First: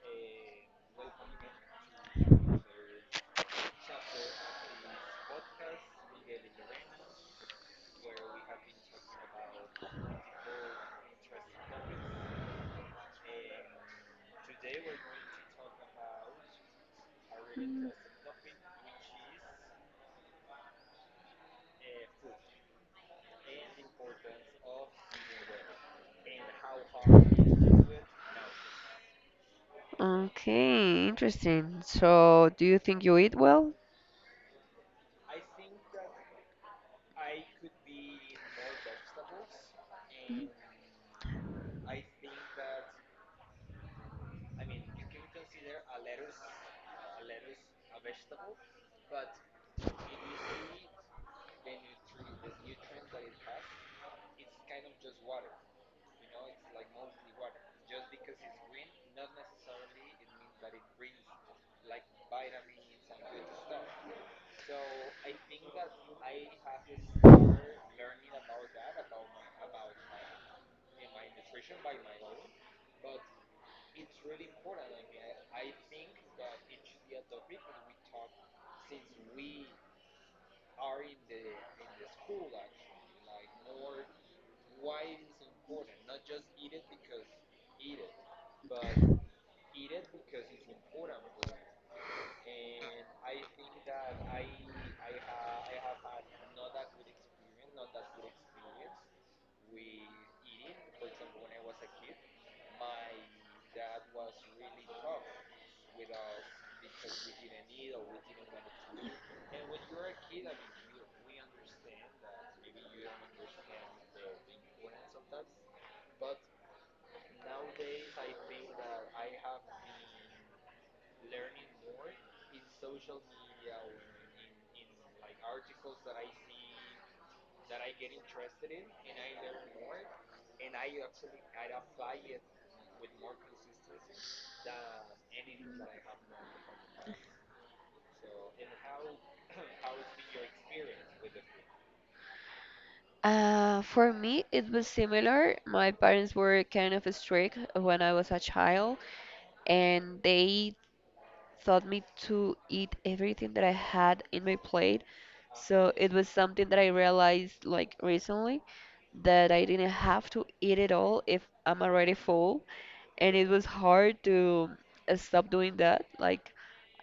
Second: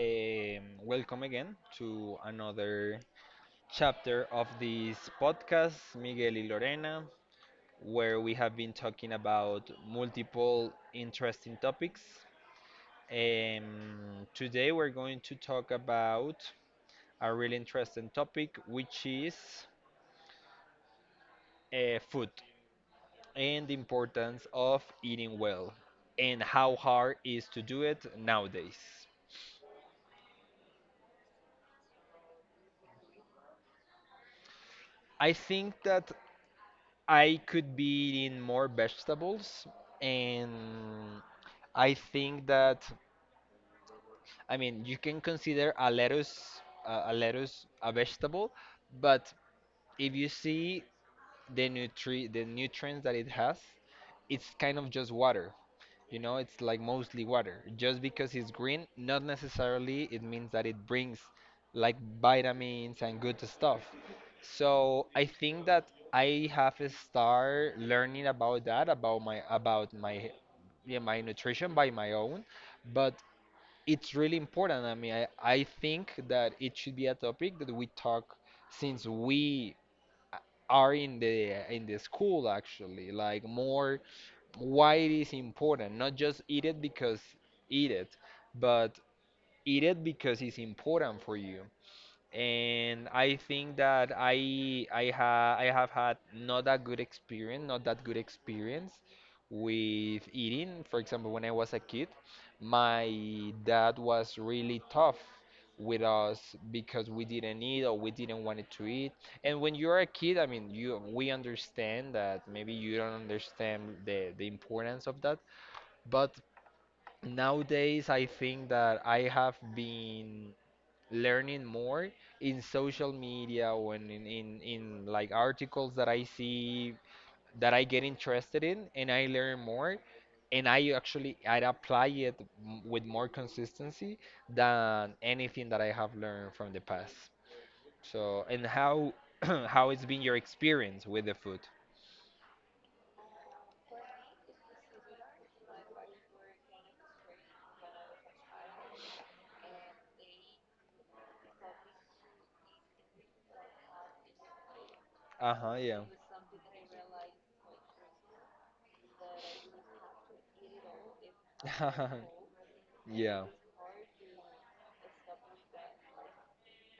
welcome again to another chapter of this podcast, Miguel y Lorena, where we have been talking about multiple interesting topics. Today we're going to talk about a really interesting topic, which is food and the importance of eating well and how hard is to do it nowadays. Okay, interesting. So, do you think you eat well? I think that I could be eating more vegetables, and I think that, I mean, you can consider a lettuce, a lettuce a vegetable, but if you see the nutrients that it has, it's kind of just water. You know, it's like mostly water. Just because it's green, not necessarily it means that it brings, like, vitamins and good stuff. So I think that I have to start learning about that, about my yeah, my nutrition by my own, but it's really important. I mean, I think that it should be a topic that we talk since we uh, are in the school actually, like more why it is important, not just eat it because eat it, but eat it because it's important for you. And I think that I ha I have had not that good experience, not that good experience with eating. For example, when I was a kid, my dad was really tough with us because we didn't eat or we didn't want to eat. And when you're a kid, I mean, you we understand that maybe you don't understand the importance of that, but nowadays, I think that I have been learning more in social media or in, like, articles that I see that I get interested in, and I learn more and I actually I apply it with more consistency than anything that I have learned from the past. So, and how how it's been your experience with the food? For me, it was similar. My parents were kind of strict when I was a child, and they taught me to eat everything that I had in my plate. Uh-huh, So yeah. it was something that I realized like recently that I didn't have to eat it all if I'm already full. And it Yeah. was hard to stop doing that. Like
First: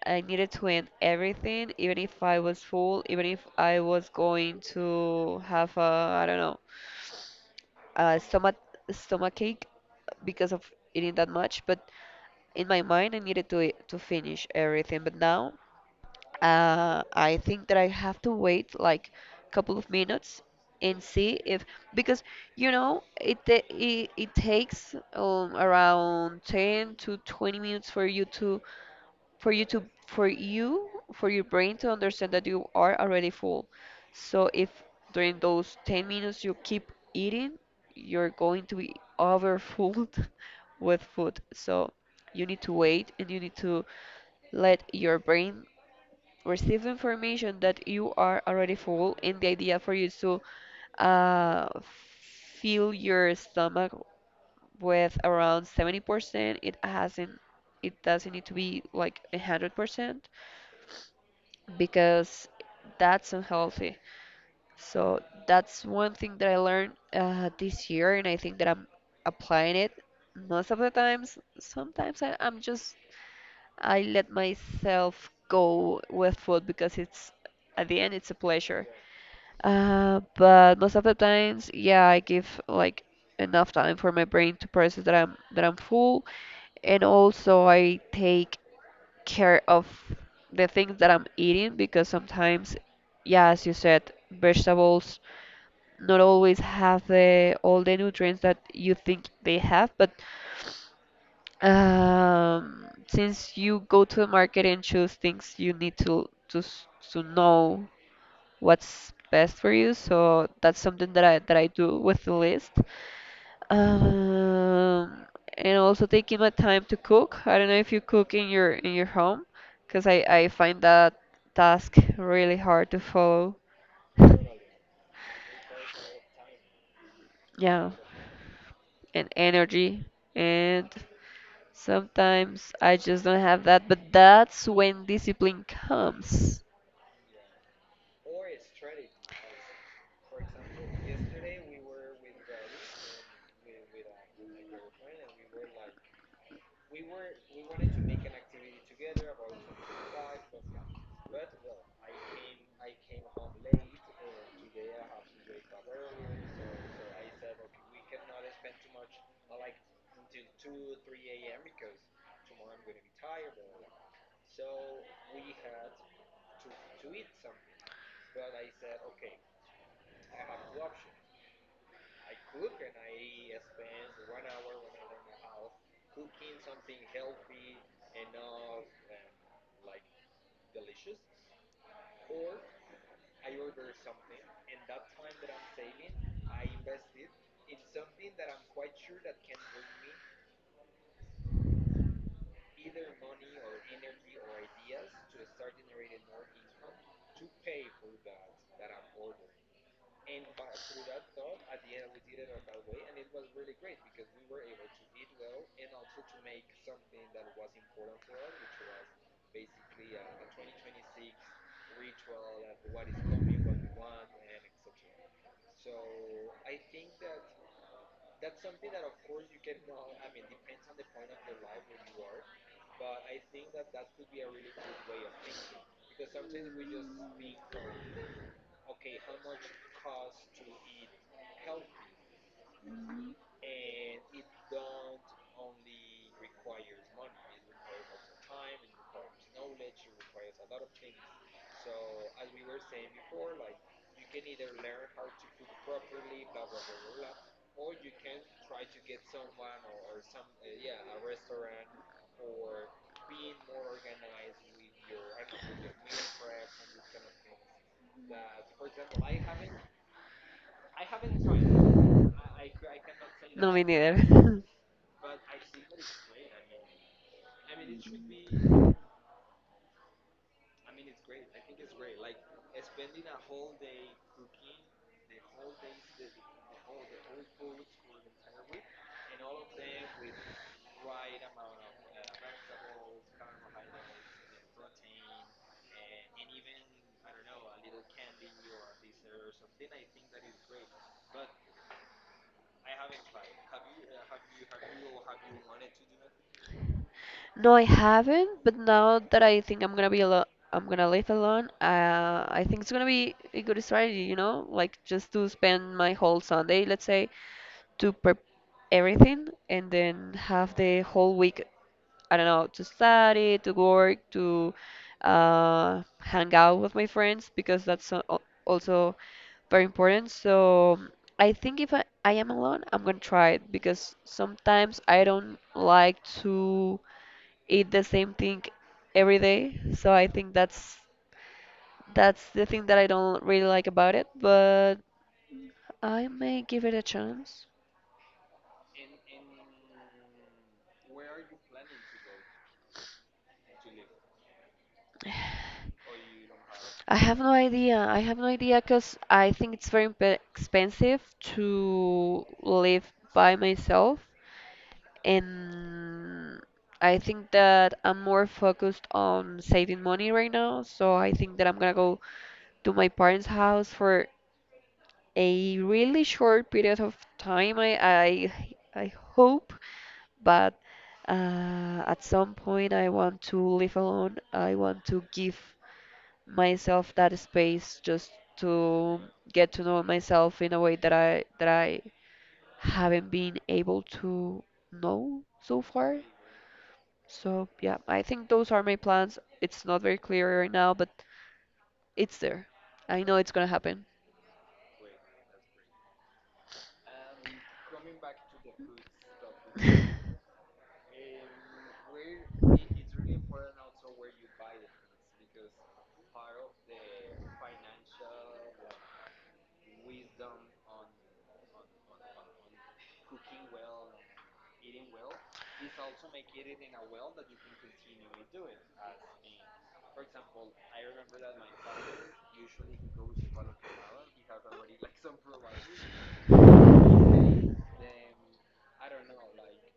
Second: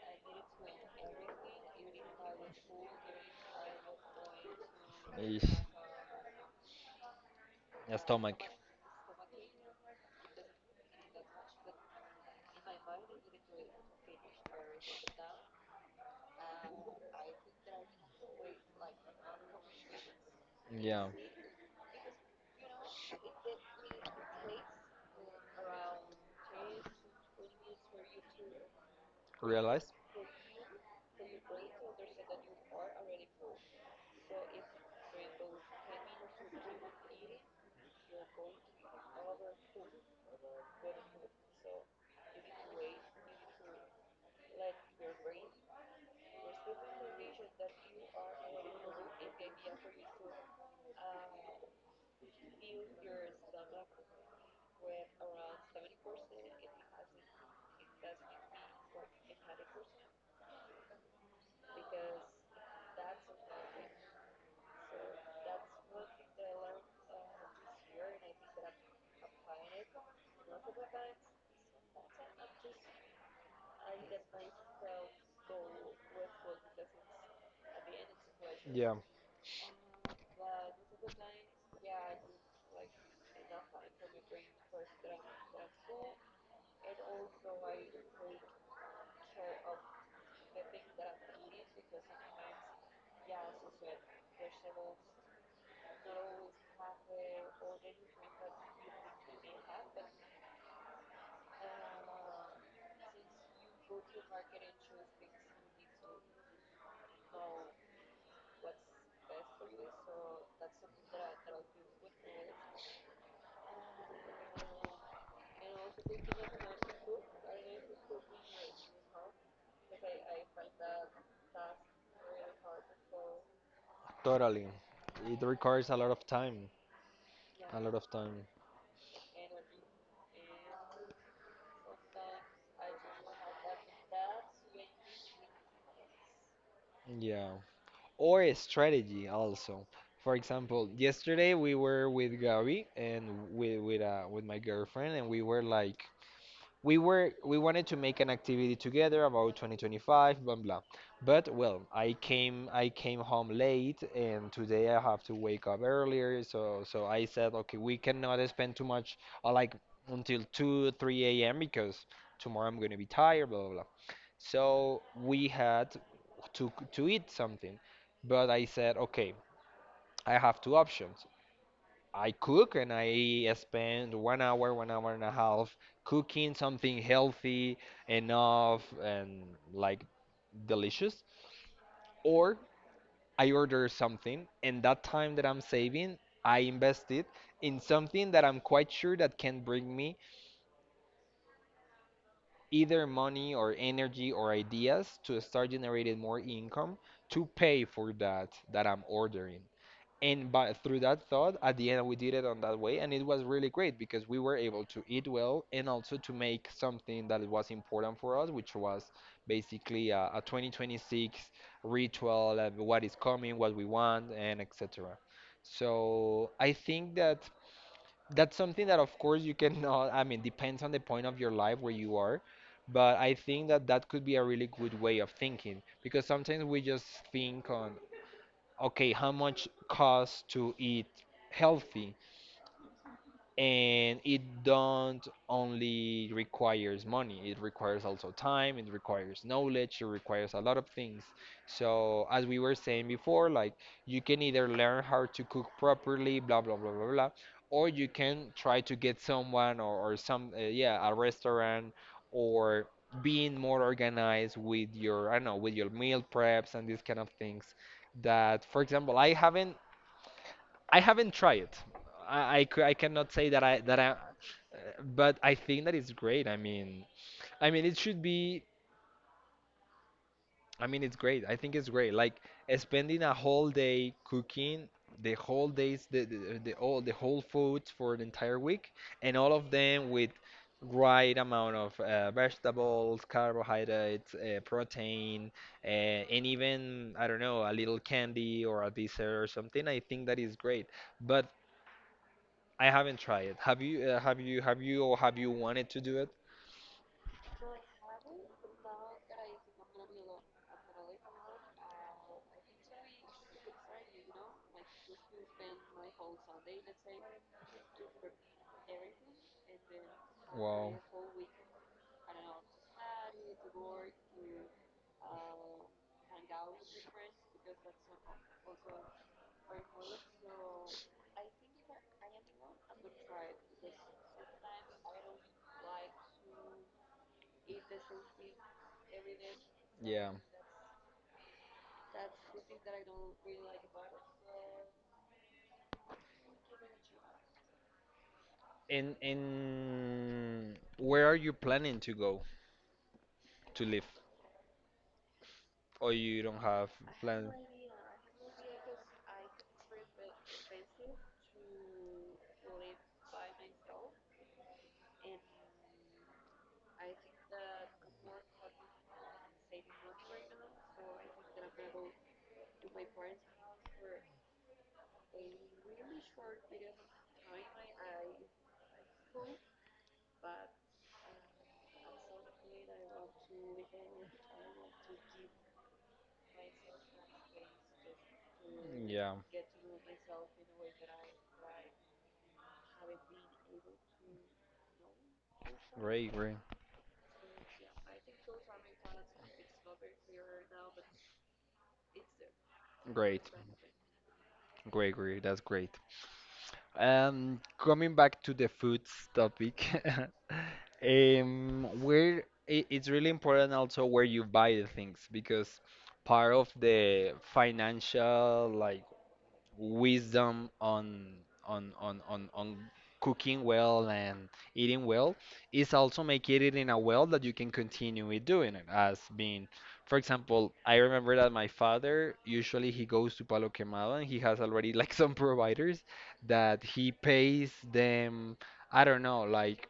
I needed to end everything, even if I was full, even if I was going to Ish. have a, I don't know, A a stomach. Stomachache because of eating that much. But in my mind, I needed to finish everything. But now I think that I have to wait like a couple of minutes and Yeah. see if, because you know it takes around 10 to 20 minutes for you to, for you to Realize? for you for your brain to understand that you are already full. So if during those 10 minutes you keep eating, you're going to be overfull with food. So you need to wait and you need to let your brain receive information that you are already full, and the idea for you is to uh, fill your stomach with around 70%. It hasn't, it doesn't need to be like 100%, because that's unhealthy. So that's one thing that I learned this year, and I think that I'm applying it most of the times. Sometimes I'm just, I let myself go with food because it's, at the end, it's a pleasure. Yeah. But most of the times, yeah, I give like enough time for my brain to process that I'm full, and also I take care of the things that I'm eating because sometimes, yeah, as you said, vegetables not always have the all the nutrients that you think they have. But since you go to the market and choose things, you need to s- to know what's best for you. So that's something that I do with the list. Um, and also taking my time to cook. I don't know if you cook in your home, because I find that task really hard to follow. Totally. It requires a lot of time. A lot Yeah, of time. and energy, and sometimes I just don't have that, but that's when discipline comes. Yeah. Or a strategy also. For example, yesterday we were with Gabby and with my girlfriend and we were like, we wanted to make an activity together about 2025, blah blah. But well, I came home late and today I have to wake up earlier, so I said, okay, we cannot spend too much like until 2 3 a.m. because tomorrow I'm going to be tired, blah, blah, blah. So we had to eat something, but I said, okay, I have two options. I cook and I spend 1 hour, 1 hour and a half cooking something healthy enough and, like, delicious, or I order something, and that time that I'm saving, I invest it in something that I'm quite sure that can bring me either money or energy or ideas to start generating more income to pay for that that I'm ordering. And by through that thought, at the end we did it on that way, and it was really great because we were able to eat well and also to make something that was important for us, which was basically a 2026 ritual of what is coming, what we want, and etc. So I think that that's something that, of course, you cannot, I mean, depends on the point of your life where you are, but I think that that could be a really good way of thinking, because sometimes we just think on, okay, how much costs to eat healthy, and it don't only requires money, it requires also time, it requires knowledge, it requires a lot of things. So as we were saying before, like, you can either learn how to cook properly, blah blah blah blah blah, or you can try to get someone or some yeah, a restaurant, or being more organized with your, I don't know, with your meal preps and these kind of things, that, for example, I haven't tried it. I cannot say No, that me I, neither. but I think that it's great. I mean it should be. I mean it's great. I think it's great. Like, spending a whole day cooking the whole days the all the whole foods for the entire week, and all of them with right amount of vegetables, carbohydrates, protein, uh, and even, I don't know, a little candy or a dessert or something. I think that is great. But I haven't tried it. Have you? Have you? Have you? Or have you wanted to do it? No, I haven't, but now that I think I'm gonna be alone, I'm gonna live alone. I think it's gonna be a good strategy, you know? Like just to spend my whole Sunday, let's say, to prep everything and then have the Wow. whole week, I don't know, to study, to work, to hang out with my friends because also very important. So I think if I am alone, I'm gonna try it because sometimes I don't like to eat the same thing every day. So Yeah. I think that's the thing that I don't really like about it, but I may give it a chance. In where are you planning to go to live? Or you don't have I have no plan? idea. I have no idea because I think it's very imp expensive to live by myself, and I think that I'm more focused on saving money right now. So I think that I'm gonna go to my parents' house for a really short period of time. I hope, but at some point I want to live alone. I want to give myself that space, just to Yeah. get to know myself in a way that I haven't been able to know so far. Great. Great. So yeah, I think those are my plans. It's not very clear right now, but it's there. I know it's Great. gonna happen. Great. Great. That's great. Coming back to the foods topic. Where it's really important also where you buy the things, because part of the financial, like, wisdom on on cooking well and eating well is also making it in a well that you can continue with doing it as being. For example, I remember that my father usually he goes to Palo Quemado and he has already, like, some providers that he pays them, I don't know,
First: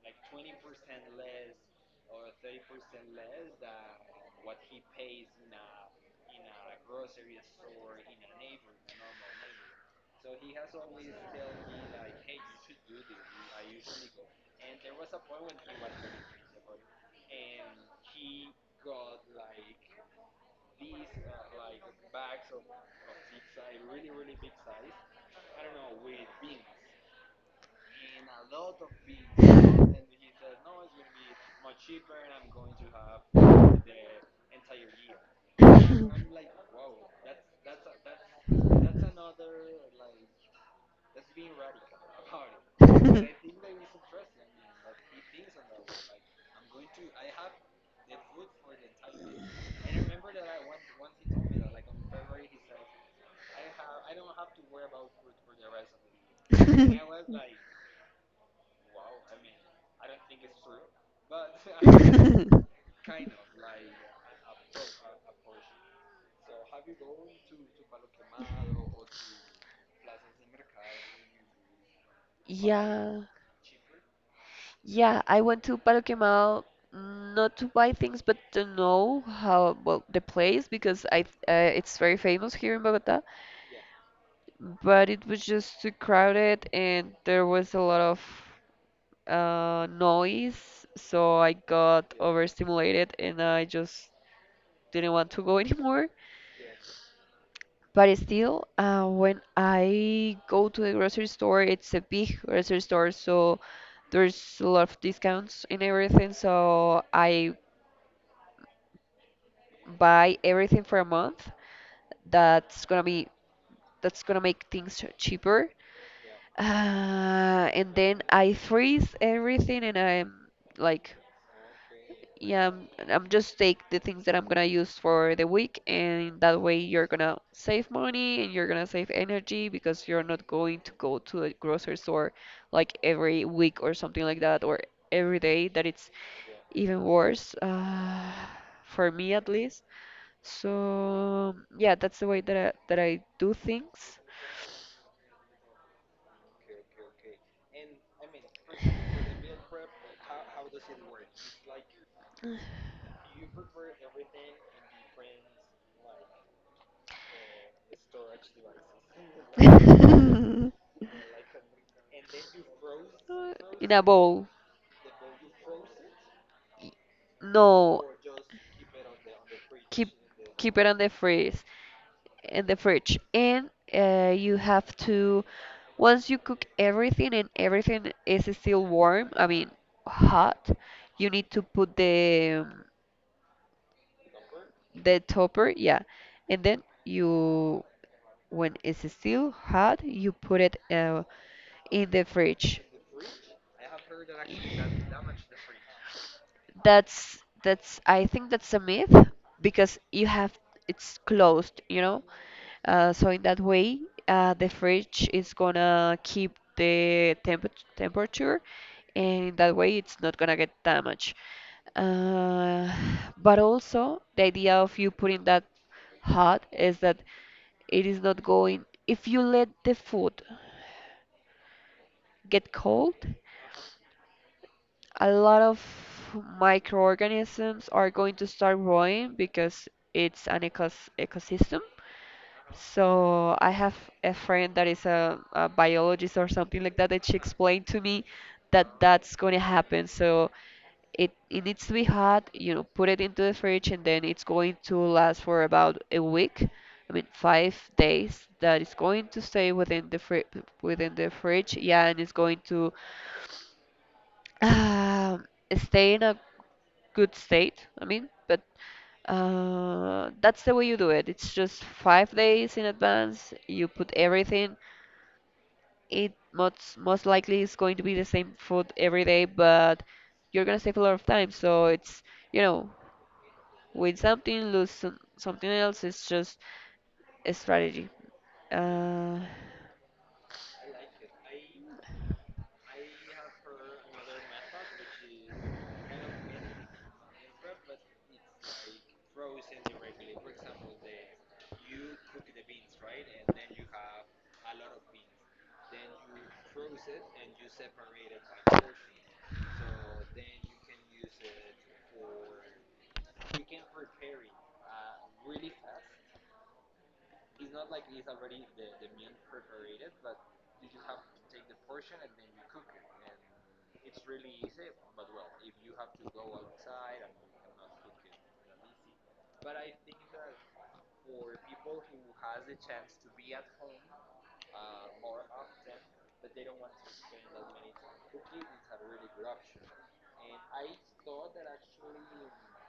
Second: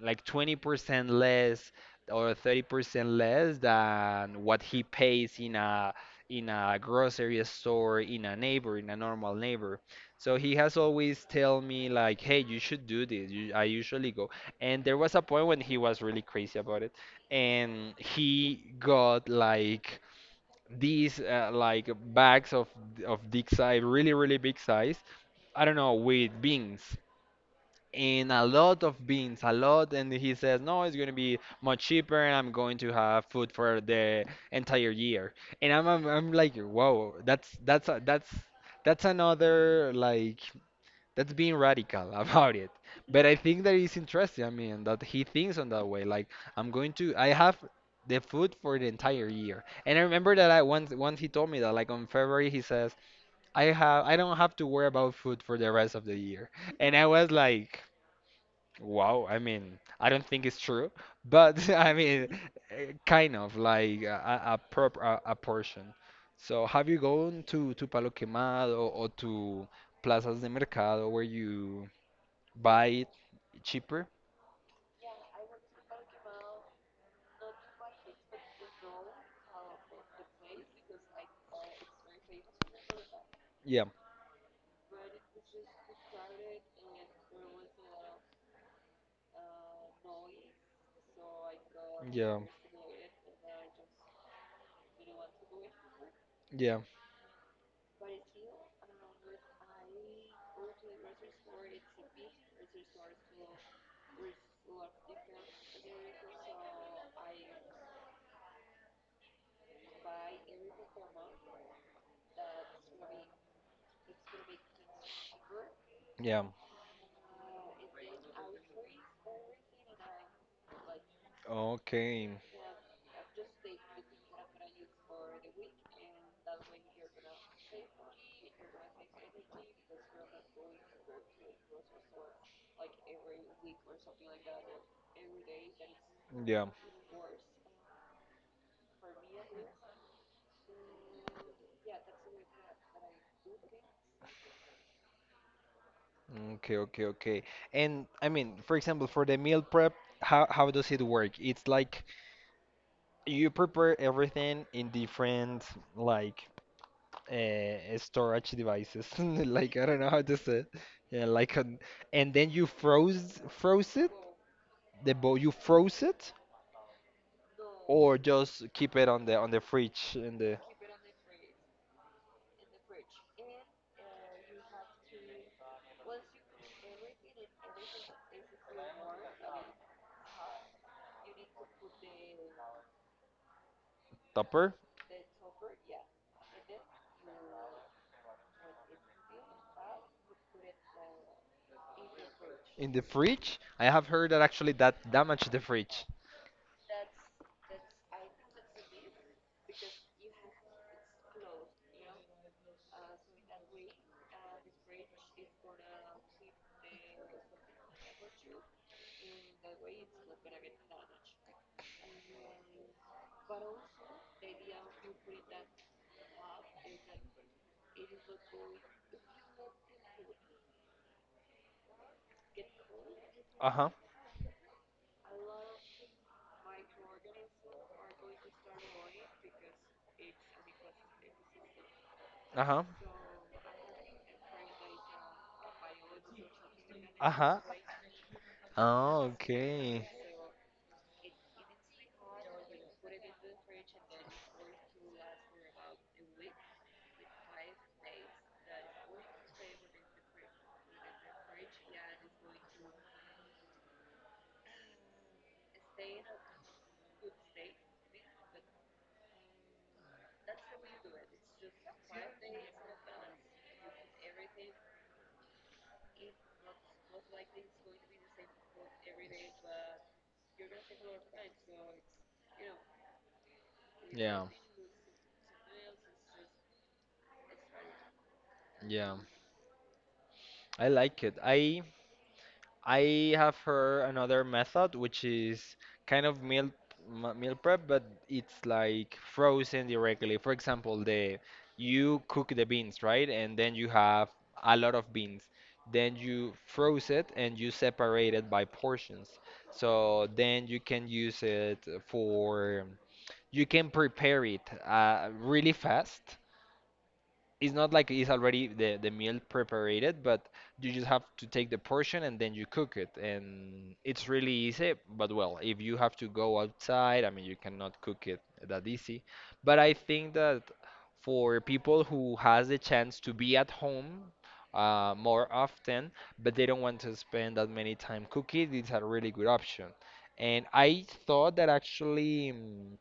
like 20% less or 30% less than what he pays in a grocery store in a neighbor, in a normal neighbor. So he has always tell me, like, hey, you should do this, you, I usually go. And there was a point when he was really crazy about it, and he got like these like bags of big size, really really big size, I don't know, with beans, in a lot of beans, a lot. And he says, "No, it's going to be much cheaper, and I'm going to have food for the entire year." And I'm I'm like, "Whoa, that's that's another like that's being radical about it." But I think that is interesting. I mean, that he thinks on that way. Like, I'm going to I have the food for the entire year. And I remember that I once once he told me that like on February he says, I don't have to worry about food for the rest of the year." And I was like, wow, I mean, I don't think it's true, but I mean, eh, kind of like a portion. So, have you gone to Palo Quemado or to plazas de mercado where you buy it Yeah, cheaper? yeah, I went to Paroquemal, not to buy things, but to know how, well, the place, because I, it's very famous here in Bogota. Yeah, But it was just too crowded and there was a lot of noise, so I got yeah, overstimulated and I just didn't want to go anymore. yeah, But still, when I go to the grocery store, it's a big grocery store, so there's a lot of discounts in everything. So I buy everything for a month. That's gonna be that's gonna make things cheaper. yeah. And then I freeze everything and I'm like, Okay, yeah, I'm just take the things that I'm gonna use for the week, and that way you're gonna save money and you're gonna save energy because you're not going to go to a grocery store like every week or something like that, or every day, that it's yeah, even worse, for me at least. So yeah, that's the way that I do things. okay, okay, okay. And I mean, for example, for the meal prep, how does it work? It's like you prepare everything in different, like, storage devices, like, I don't know how to say it. Yeah, like an, and then you In froze a it, bowl. the bowl you froze it, No, or just keep it on the keep fridge in the Keep it on the freeze, in the fridge, and you have to, once you cook everything and everything is still warm, I mean, hot, you need to put tupper the topper, yeah. And then you, when it's still hot, you put it in the fridge. in the fridge. I have heard that actually that damaged the fridge. That's I think that's a myth because you have, it's closed, you know. So in that way, the fridge is gonna keep the temperature, and in that way, it's not gonna get damaged. Uh, but also, the idea of you putting that hot is that it is not going. If you let the food get cold, Uh-huh. a lot of microorganisms are going to start growing because it's an ecosystem. Uh-huh. So I have a friend that is a biologist or something like that, and she Uh-huh. explained to me that Oh, that's going to okay. happen. So it needs to be hot, you know, put it into the fridge, and then it's going to last for about a week. I mean, 5 days that it's going to stay within the fri within the fridge, yeah, and it's going to um stay in a good state, I mean. But that's the way you do it. It's just 5 days in advance. You put everything. It most most likely is going to be the same food every day, but you're gonna save a lot of time. So it's, you know, win Yeah. something, lose some, something else. It's just a strategy. Yeah, Uh, I like it. I have heard another method, which is kind of meal meal prep, but it's like frozen directly. For example, the you cook the beans, right? And then you have a lot of beans. Then you froze it and you separate it by portions. So then you can use it for, you can prepare it really fast. It's not like it's already the meal prepared, but you just have to take the portion and then you cook it, and it's really easy. But well, if you have to go outside, I mean, you cannot cook it that easy. But I think that for people who has the chance to be at home more often, but they don't want to spend that many time cooking, it's a really good option. And I thought that actually, mm,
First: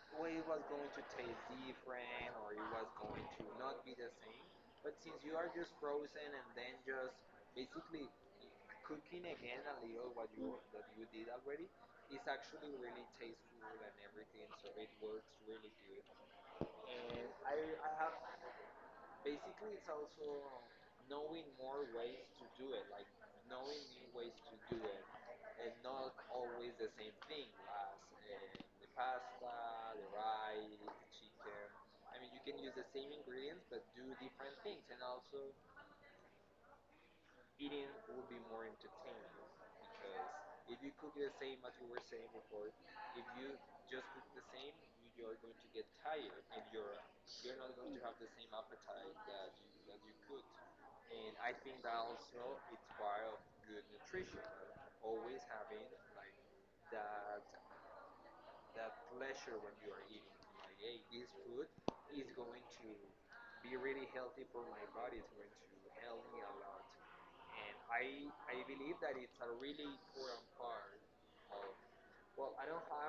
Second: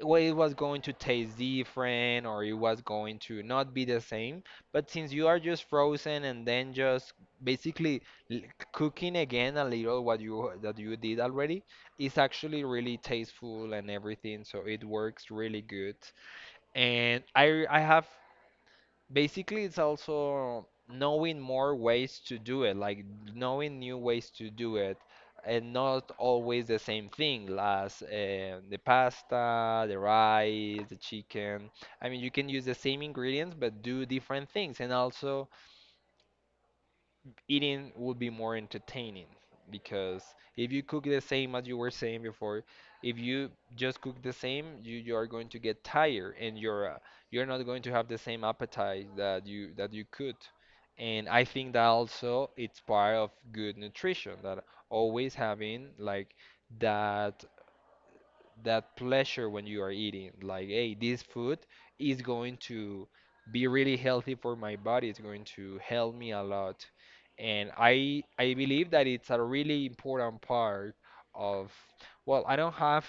well, it was going to taste different or it was going to not be the same. But since you are just frozen and then just basically l- cooking again a little what you that you did already, it's actually really tasteful and everything. So it works really good. And I have basically it's also knowing more ways to do it, like, knowing new ways to do it, and not always the same thing as, the pasta, the rice, the chicken. I mean, you can use the same ingredients but do different things, and also eating would be more entertaining, because if you cook the same, as you were saying before, if you just cook the same, you are going to get tired and you're, you're not going to have the same appetite that you could. And I think that also it's part of good nutrition, that always having like that that pleasure when you are eating, like, hey, this food is going to be really healthy for my body, it's going to help me a lot. And I believe that it's a really important part of, well i don't have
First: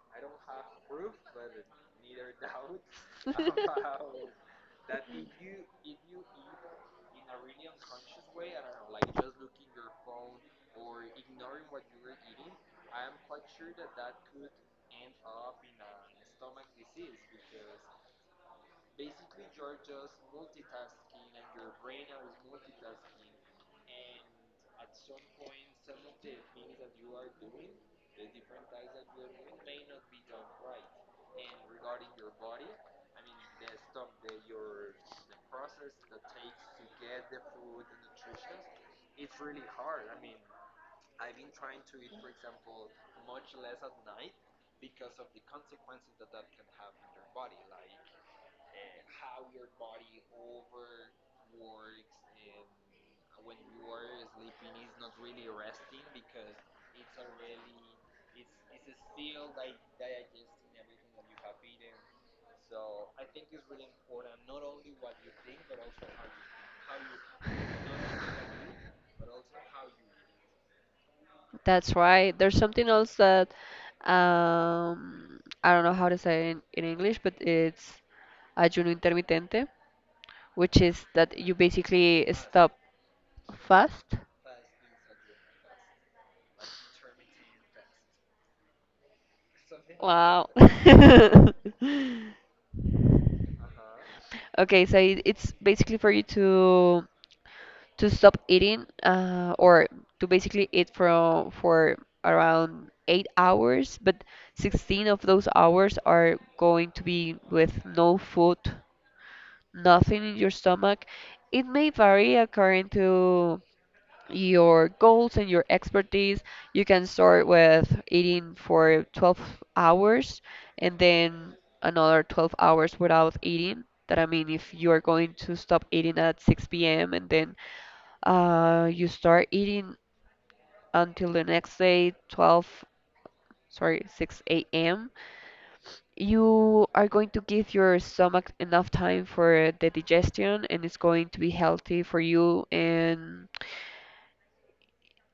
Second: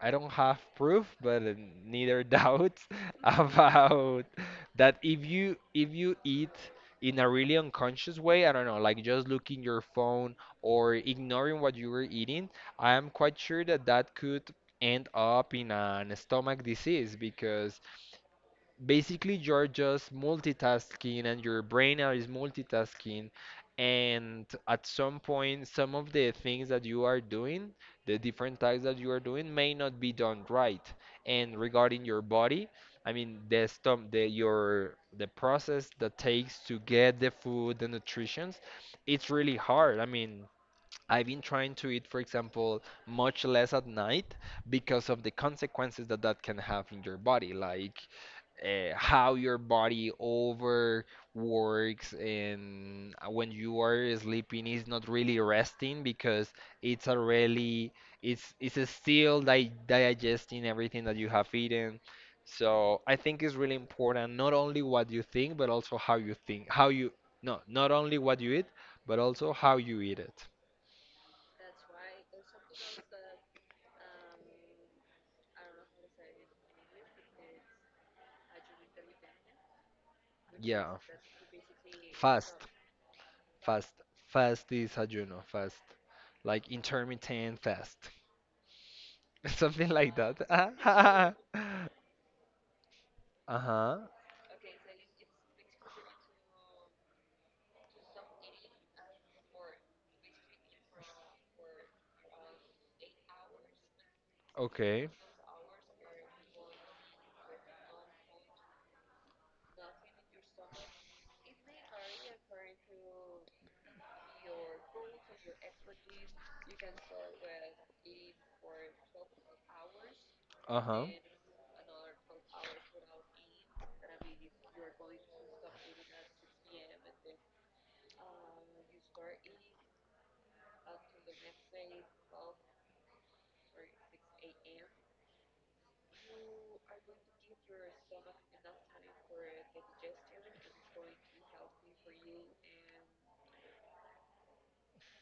I don't have proof, but neither doubts about that, if you eat in a really unconscious way, I don't know, like just looking your phone or ignoring what you were eating, I am quite sure that that could end up in an stomach disease, because basically you're just multitasking and your brain is multitasking, and at some point some of the things that you are doing, the different tasks that you are doing may not be done right. And regarding your body, I mean, the stom the your the process that takes to get the food, the nutrition, it's really hard. I mean, I've been trying to eat, for example, much less at night because of the consequences that that can have in your body. Like, how your body overworks, and when you are sleeping is not really resting because it's already it's still di digesting everything that you have eaten. So I think it's really important, not only what you think but also how you think, how you no not only what you eat but also how you eat it. that's right. There's something else that, I don't know how to say it in English, but it's ayuno intermitente, which Yeah. is that you basically Fast, stop, fast, fast. fast is ayuno, fast, like intermittent fast. Something like that. Uh huh. Okay, so it's basically for you to stop eating, or to basically eat from for around 8 hours, but 16 Okay. of those hours are going to be with no food, nothing in your stomach. It may vary according to your goals and your expertise. You can start with eating for 12 hours Uh and huh. then another 12 hours without eating. That, I mean, if you're going to stop eating at 6 p.m. and then you start eating until the next day, 12, sorry, 6 a.m., you are going to give your stomach enough time for the digestion, and it's going to be healthy for you. And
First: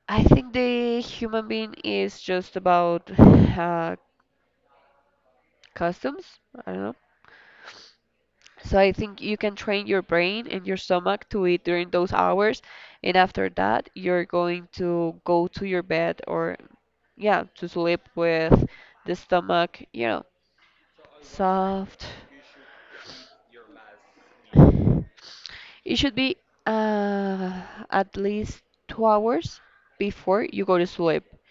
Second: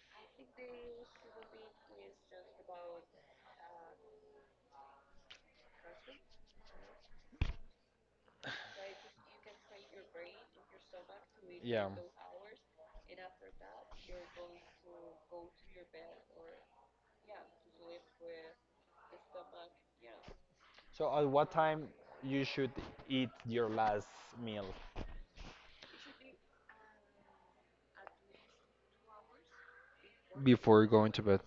I think the human being is just about customs. I don't know. So I think you can train your brain and your stomach to eat during Yeah. those hours, and after that, you're going to go to your bed or, yeah, to sleep with the stomach, you know, So at what time soft. you should eat your last meal? It should be uh, at least 2 hours before you go to Before going sleep. to bed.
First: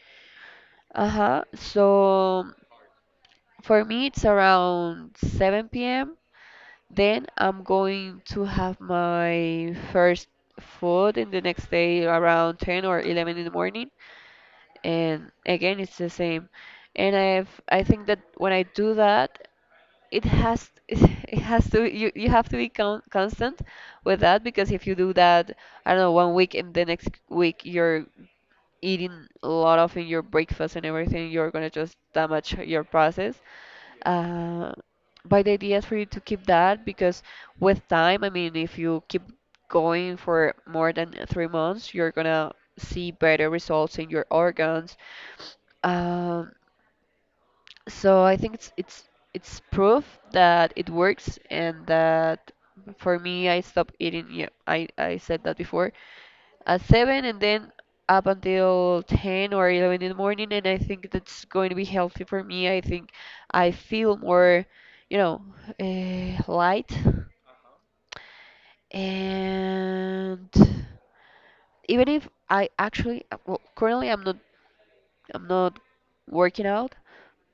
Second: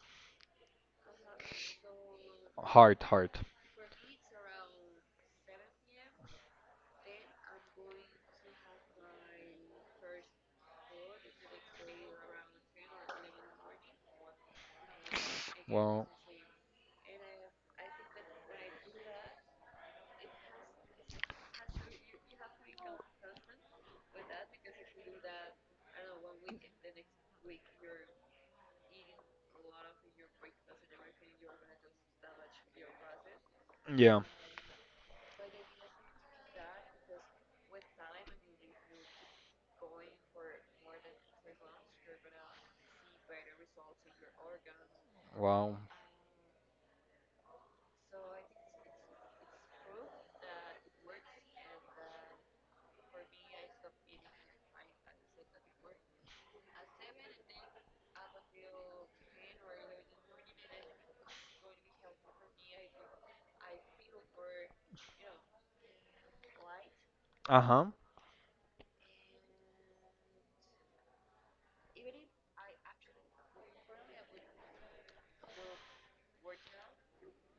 Uh-huh. So Hard, hard. for me, it's around 7 p.m. Then I'm going to have my first food in the next day around 10 or 11 in the morning. And again, it's Well, the same. And I think that when I do that, it has it has to, you have to be constant with that, because if you do that, I don't know, 1 week, and the next week you're eating a lot of in your breakfast and everything, you're gonna just damage your process. yeah. Uh, but the idea is for you to keep that because with time, I mean, if you keep going for more than 3 months, you're gonna see better results in your organs. Wow. Um, so I think it's it's proof that it works, and that for me I stopped eating, yeah, I said that before, at 7, and then up until 10 or 11 in the morning, and I think that's going to be healthy for me. I think I feel more, you know, light. Uh huh. And even if I actually, well, currently I'm not working out,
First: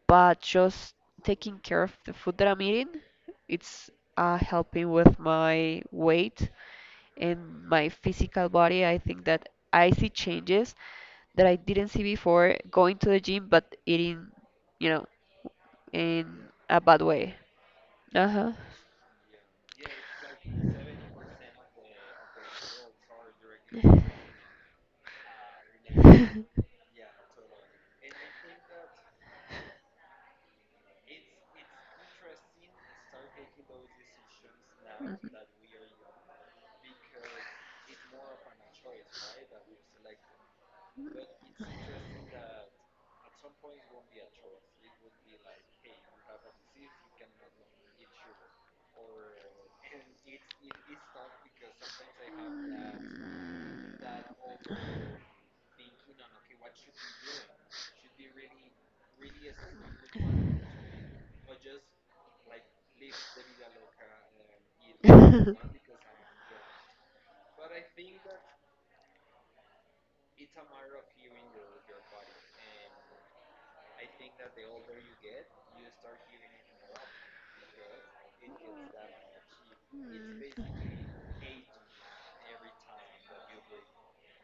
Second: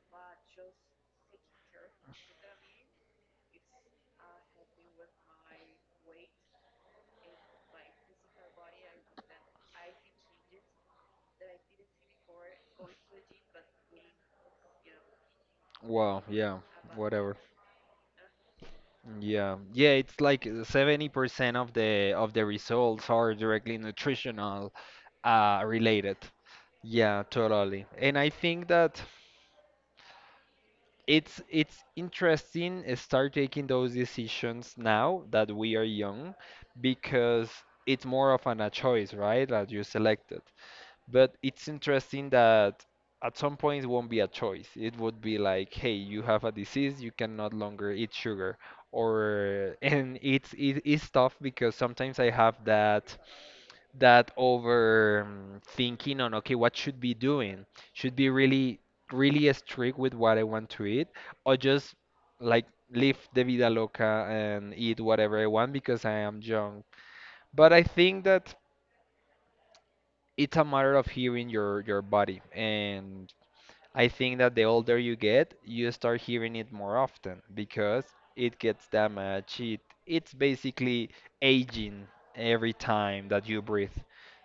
but just taking care of the food that I'm eating, it's helping with my weight and my physical body. I think that I see changes that I didn't see before going to the gym, but eating, you know, Wow. in Yeah. a bad way. Whatever. Uh huh. Yeah. Yeah. It's like 70% of the results are directly nutritional related. Yeah, totally. And I think that it's interesting, start taking those decisions now that we are young, because it's more of an a choice, right? That you selected. But it's interesting that at some point it won't be a choice. It would be like, hey, you have a disease, you can no longer eat sugar. Or and it is tough, because sometimes I have that that over thinking on, okay, what should be doing, should be really really strict with what I want to eat, or just, like, live the vida loca and eat whatever I want because I am young. But I think that it's a matter of hearing your body. And I think that the older you get, you start hearing it more often because it gets damaged. It, it's basically aging every time that you breathe.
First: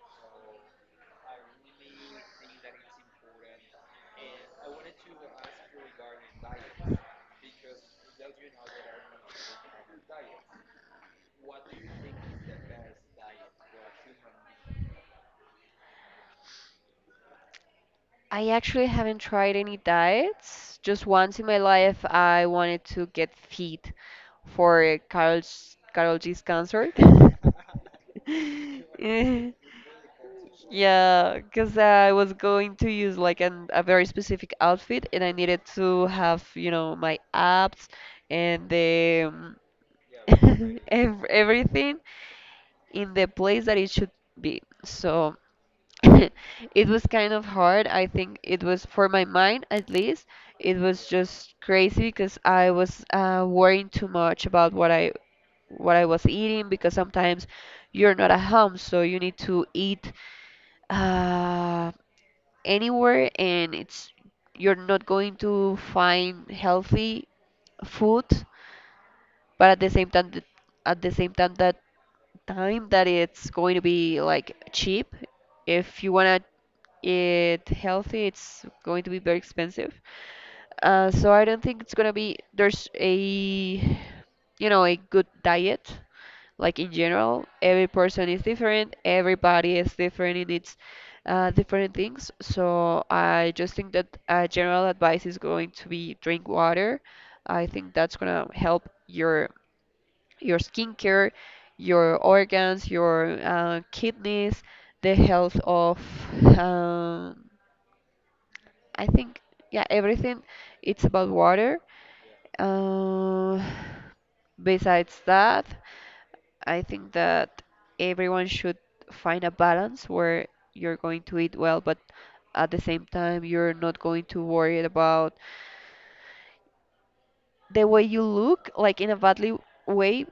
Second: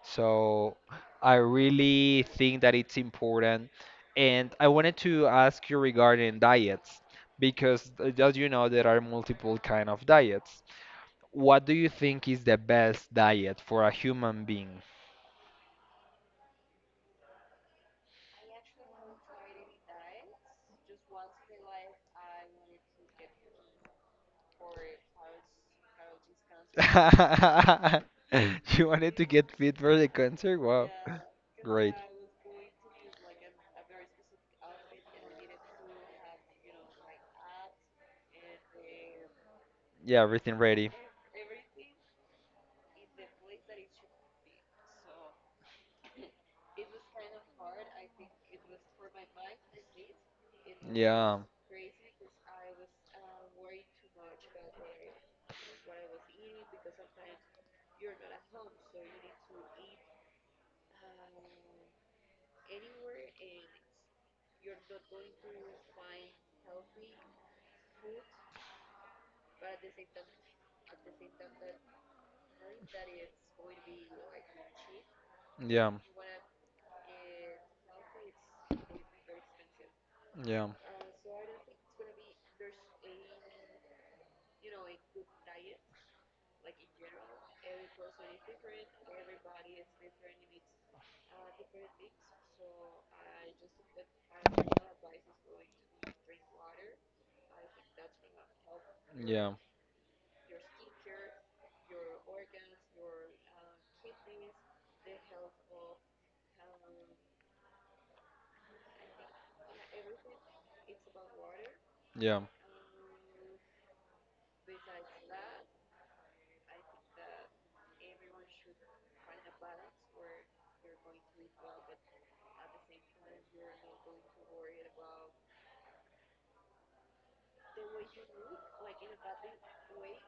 So I really think that it's important. And I wanted to ask you regarding diets, because, as you know, there are multiple kind of diets. What do you think is the best diet for a human being? I actually haven't tried any diets. Just once in my life, I wanted to get fit for Carol G's concert. You wanted to get fit for the concert? Wow. Yeah, because Great. I was going to use like an, a very specific outfit and I needed to have, you know, my abs and the Yeah, everything ready. ev everything in the place that it should be. So it was kind of hard. I think it was for my mind, at least. It was Yeah, just crazy because I was worrying too much about what I was eating, because sometimes you're not at home, so you need to eat uh, anywhere, and it's, you're not going to find healthy food, but at the same time, th- at the same time that time, that it's going to be like cheap. yeah, If you wanna eat healthy, it's going to be very expensive. yeah, So I don't think it's gonna be, there's a, you know, a good diet, like in general. Every person is different, everybody is different in its different things. So I just think that, general advice is going to be drink water. I think that's going to help yeah, your skincare, your organs, your kidneys, the health of, um, I think, yeah, everything. It's about water. yeah, uh, Besides that, I think that everyone should find a balance where you're going to eat well, but at the same time, you're not going to worry about the way you look, like in a badly way,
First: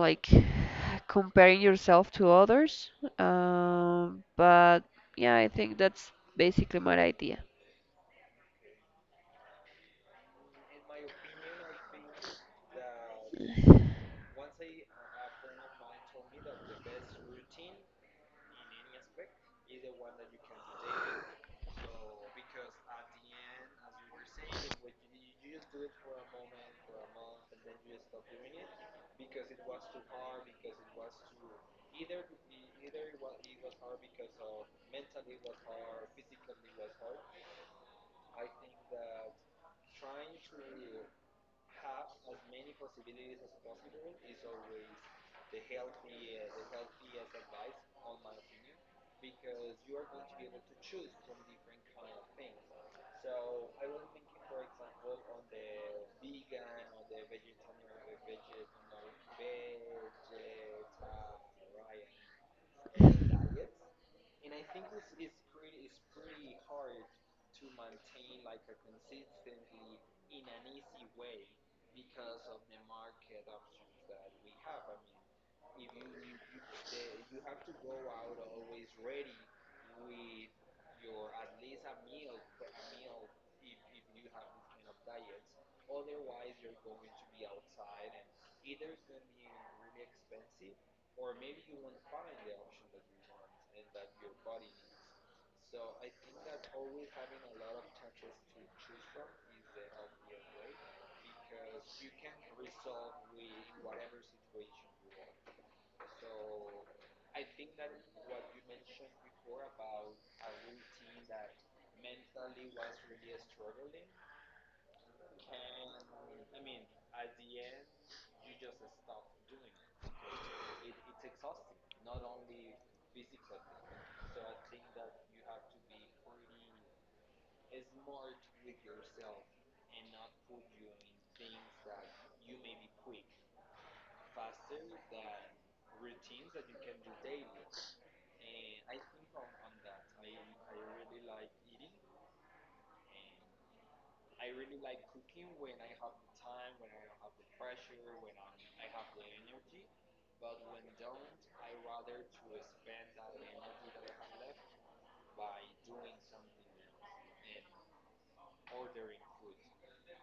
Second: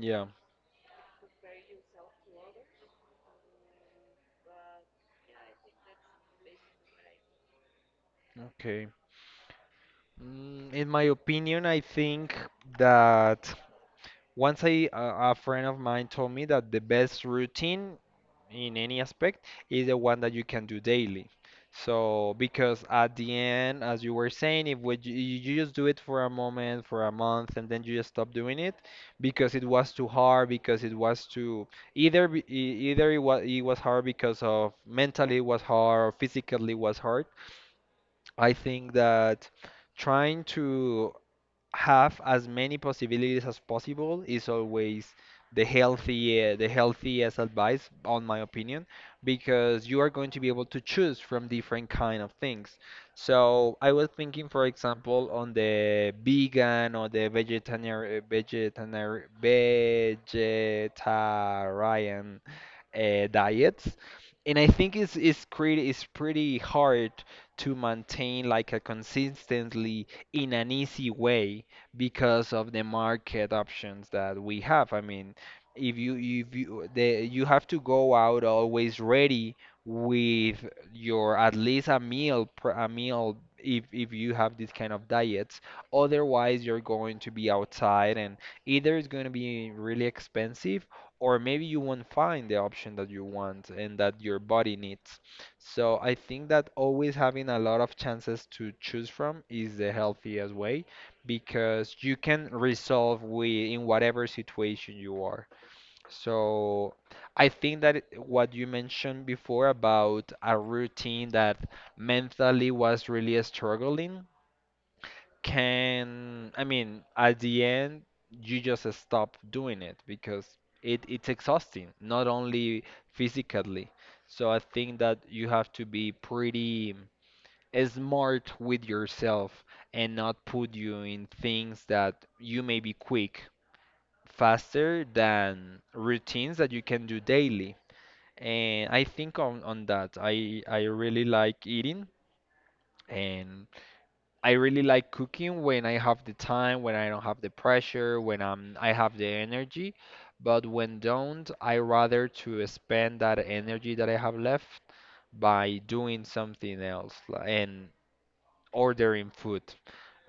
yeah. comparing yourself to others. But yeah, I think that's basically my idea. Okay. In my opinion, I think that. Once I, a friend of mine told me that the best routine in any aspect is the one that you can do daily. So, because at the end, as you were saying, if what you just do it for a moment, for a month, and then you just stop doing it because it was too hard, because it was too either it was hard because of mentally it was hard, or physically it was hard. I think that trying to have as many possibilities as possible is always the healthy, the healthiest advice on my opinion, because you are going to be able to choose from different kind of things. So I was thinking, for example, on the vegan or the vegetarian vegetarian diets. And I think it's it's pretty hard to maintain like a consistently in an easy way because of the market options that we have. I mean, if you have to go out always ready with your, at least a a meal, if you have this kind of diets. Otherwise, you're going to be outside and either it's going to be really expensive, or maybe you won't find the option that you want and that your body needs. So I think that always having a lot of chances to choose from is the healthiest way, because you can resolve with in whatever situation you are. So I think that what you mentioned before about a routine that mentally was really struggling can, I mean, at the end, you just stop doing it because it's exhausting, not only physically. So I think that you have to be pretty smart with yourself, and not put you in things that you may be quick faster than routines that you can do daily. And I think on that, I really like eating. And I really like cooking when I have the time, when I don't have the pressure, when I have the energy. But when don't, I rather to spend that energy that I have left by doing something else, and ordering food,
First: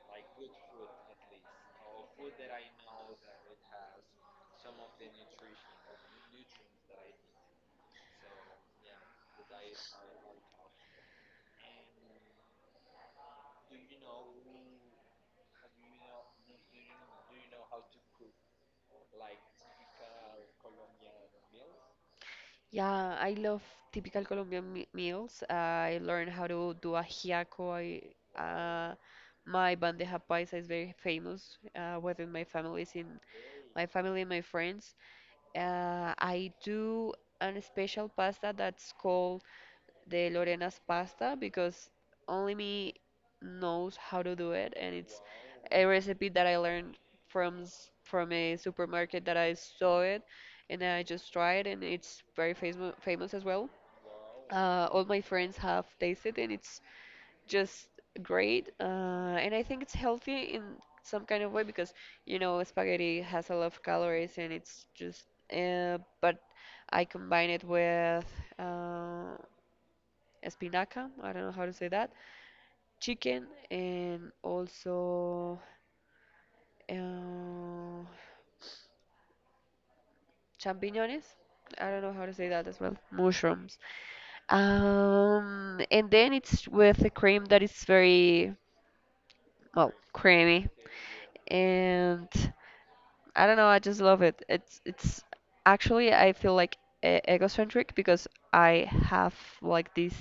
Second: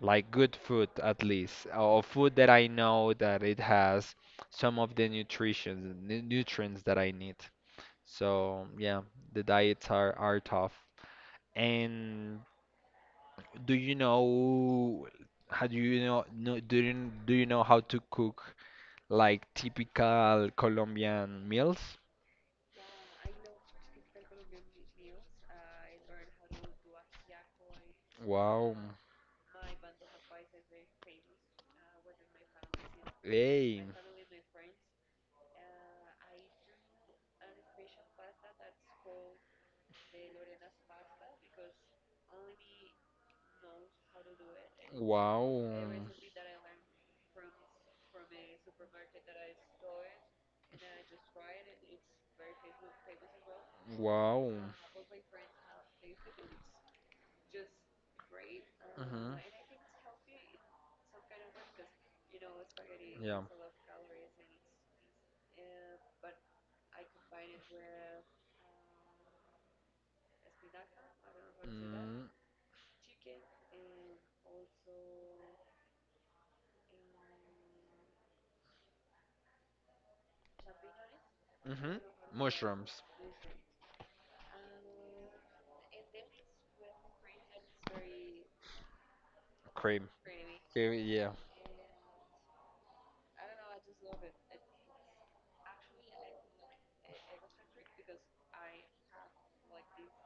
like good food at least, or food that I know that it has some of the nutrients that I need. So yeah, the diets are tough. And do you know how do you know no, do you know how to cook like typical Colombian meals? Yeah, I love typical Colombian me meals. I learned how to do ajiaco. Wow. uh, my bandeja paisa is very famous within my families in Hey. my family and my friends. I do an special pasta that's called the Lorena's pasta because only me knows how to do it, and it's Wow. a recipe that I learned from a supermarket that I saw it, and I just tried, and it's very famous as well. Wow. All my friends have tasted, and it's just great. Mhm. And I think it's healthy in some kind of way because you know spaghetti Yeah. has a lot of calories, and it's just but I combine it with, Uh, espinaca, I don't know how to say that, Mm, chicken, and also uh, champiñones. I mhm. don't know how to say that as well. Mushrooms. Mushrooms. And then it's with a cream that is very, well, Cream. creamy. Yeah, yeah. And I don't know, I just love it. It's actually, I feel like e egocentric because I have like this,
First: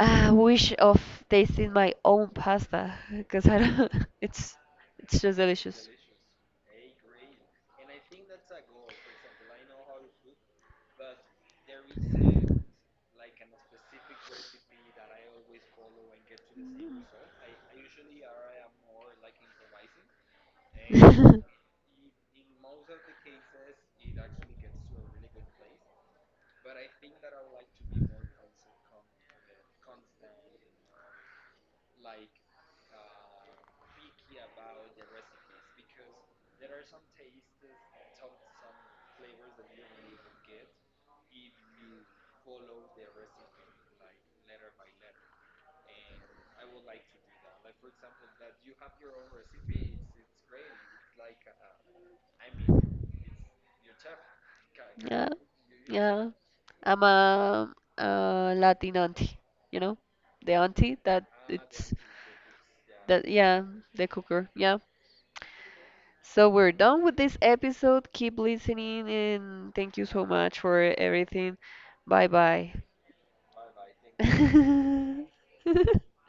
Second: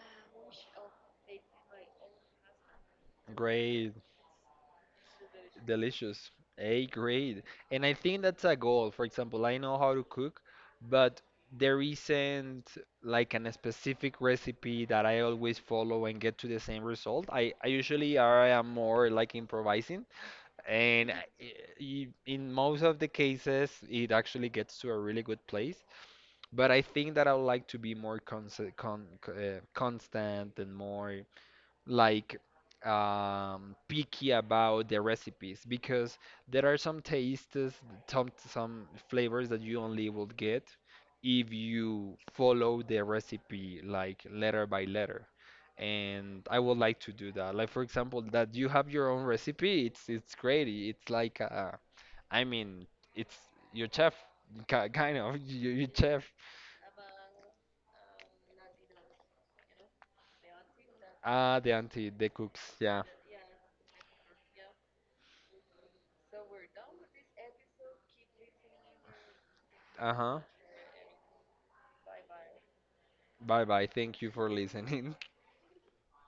I wish of tasting my own pasta because I don't, Great. it's it's just delicious. Delicious. A grade, and I think that's a goal. For example, I know how to cook, but there isn't like an specific recipe that I always follow and get to the same result. I usually are I am more like improvising, and yeah, in most of the cases, it actually gets to a really good place. But I think that I would like to be more constant and more like picky about the recipes, because there are some tastes, some flavors that you only will get if you follow the recipe, like, letter by letter. And I would like to do that. Like, for example, that you have your own recipe. It's great. It's like I mean, it's your chef, kind of, your you chef. yeah. I'm a Latin auntie, you know, the auntie that Ah, the it's auntie, the cooks. Yeah. that yeah, the cooker, yeah. So we're done with this episode. Keep listening, and thank you so Uh-huh. much for everything. Bye bye. Bye bye. Thank you for listening.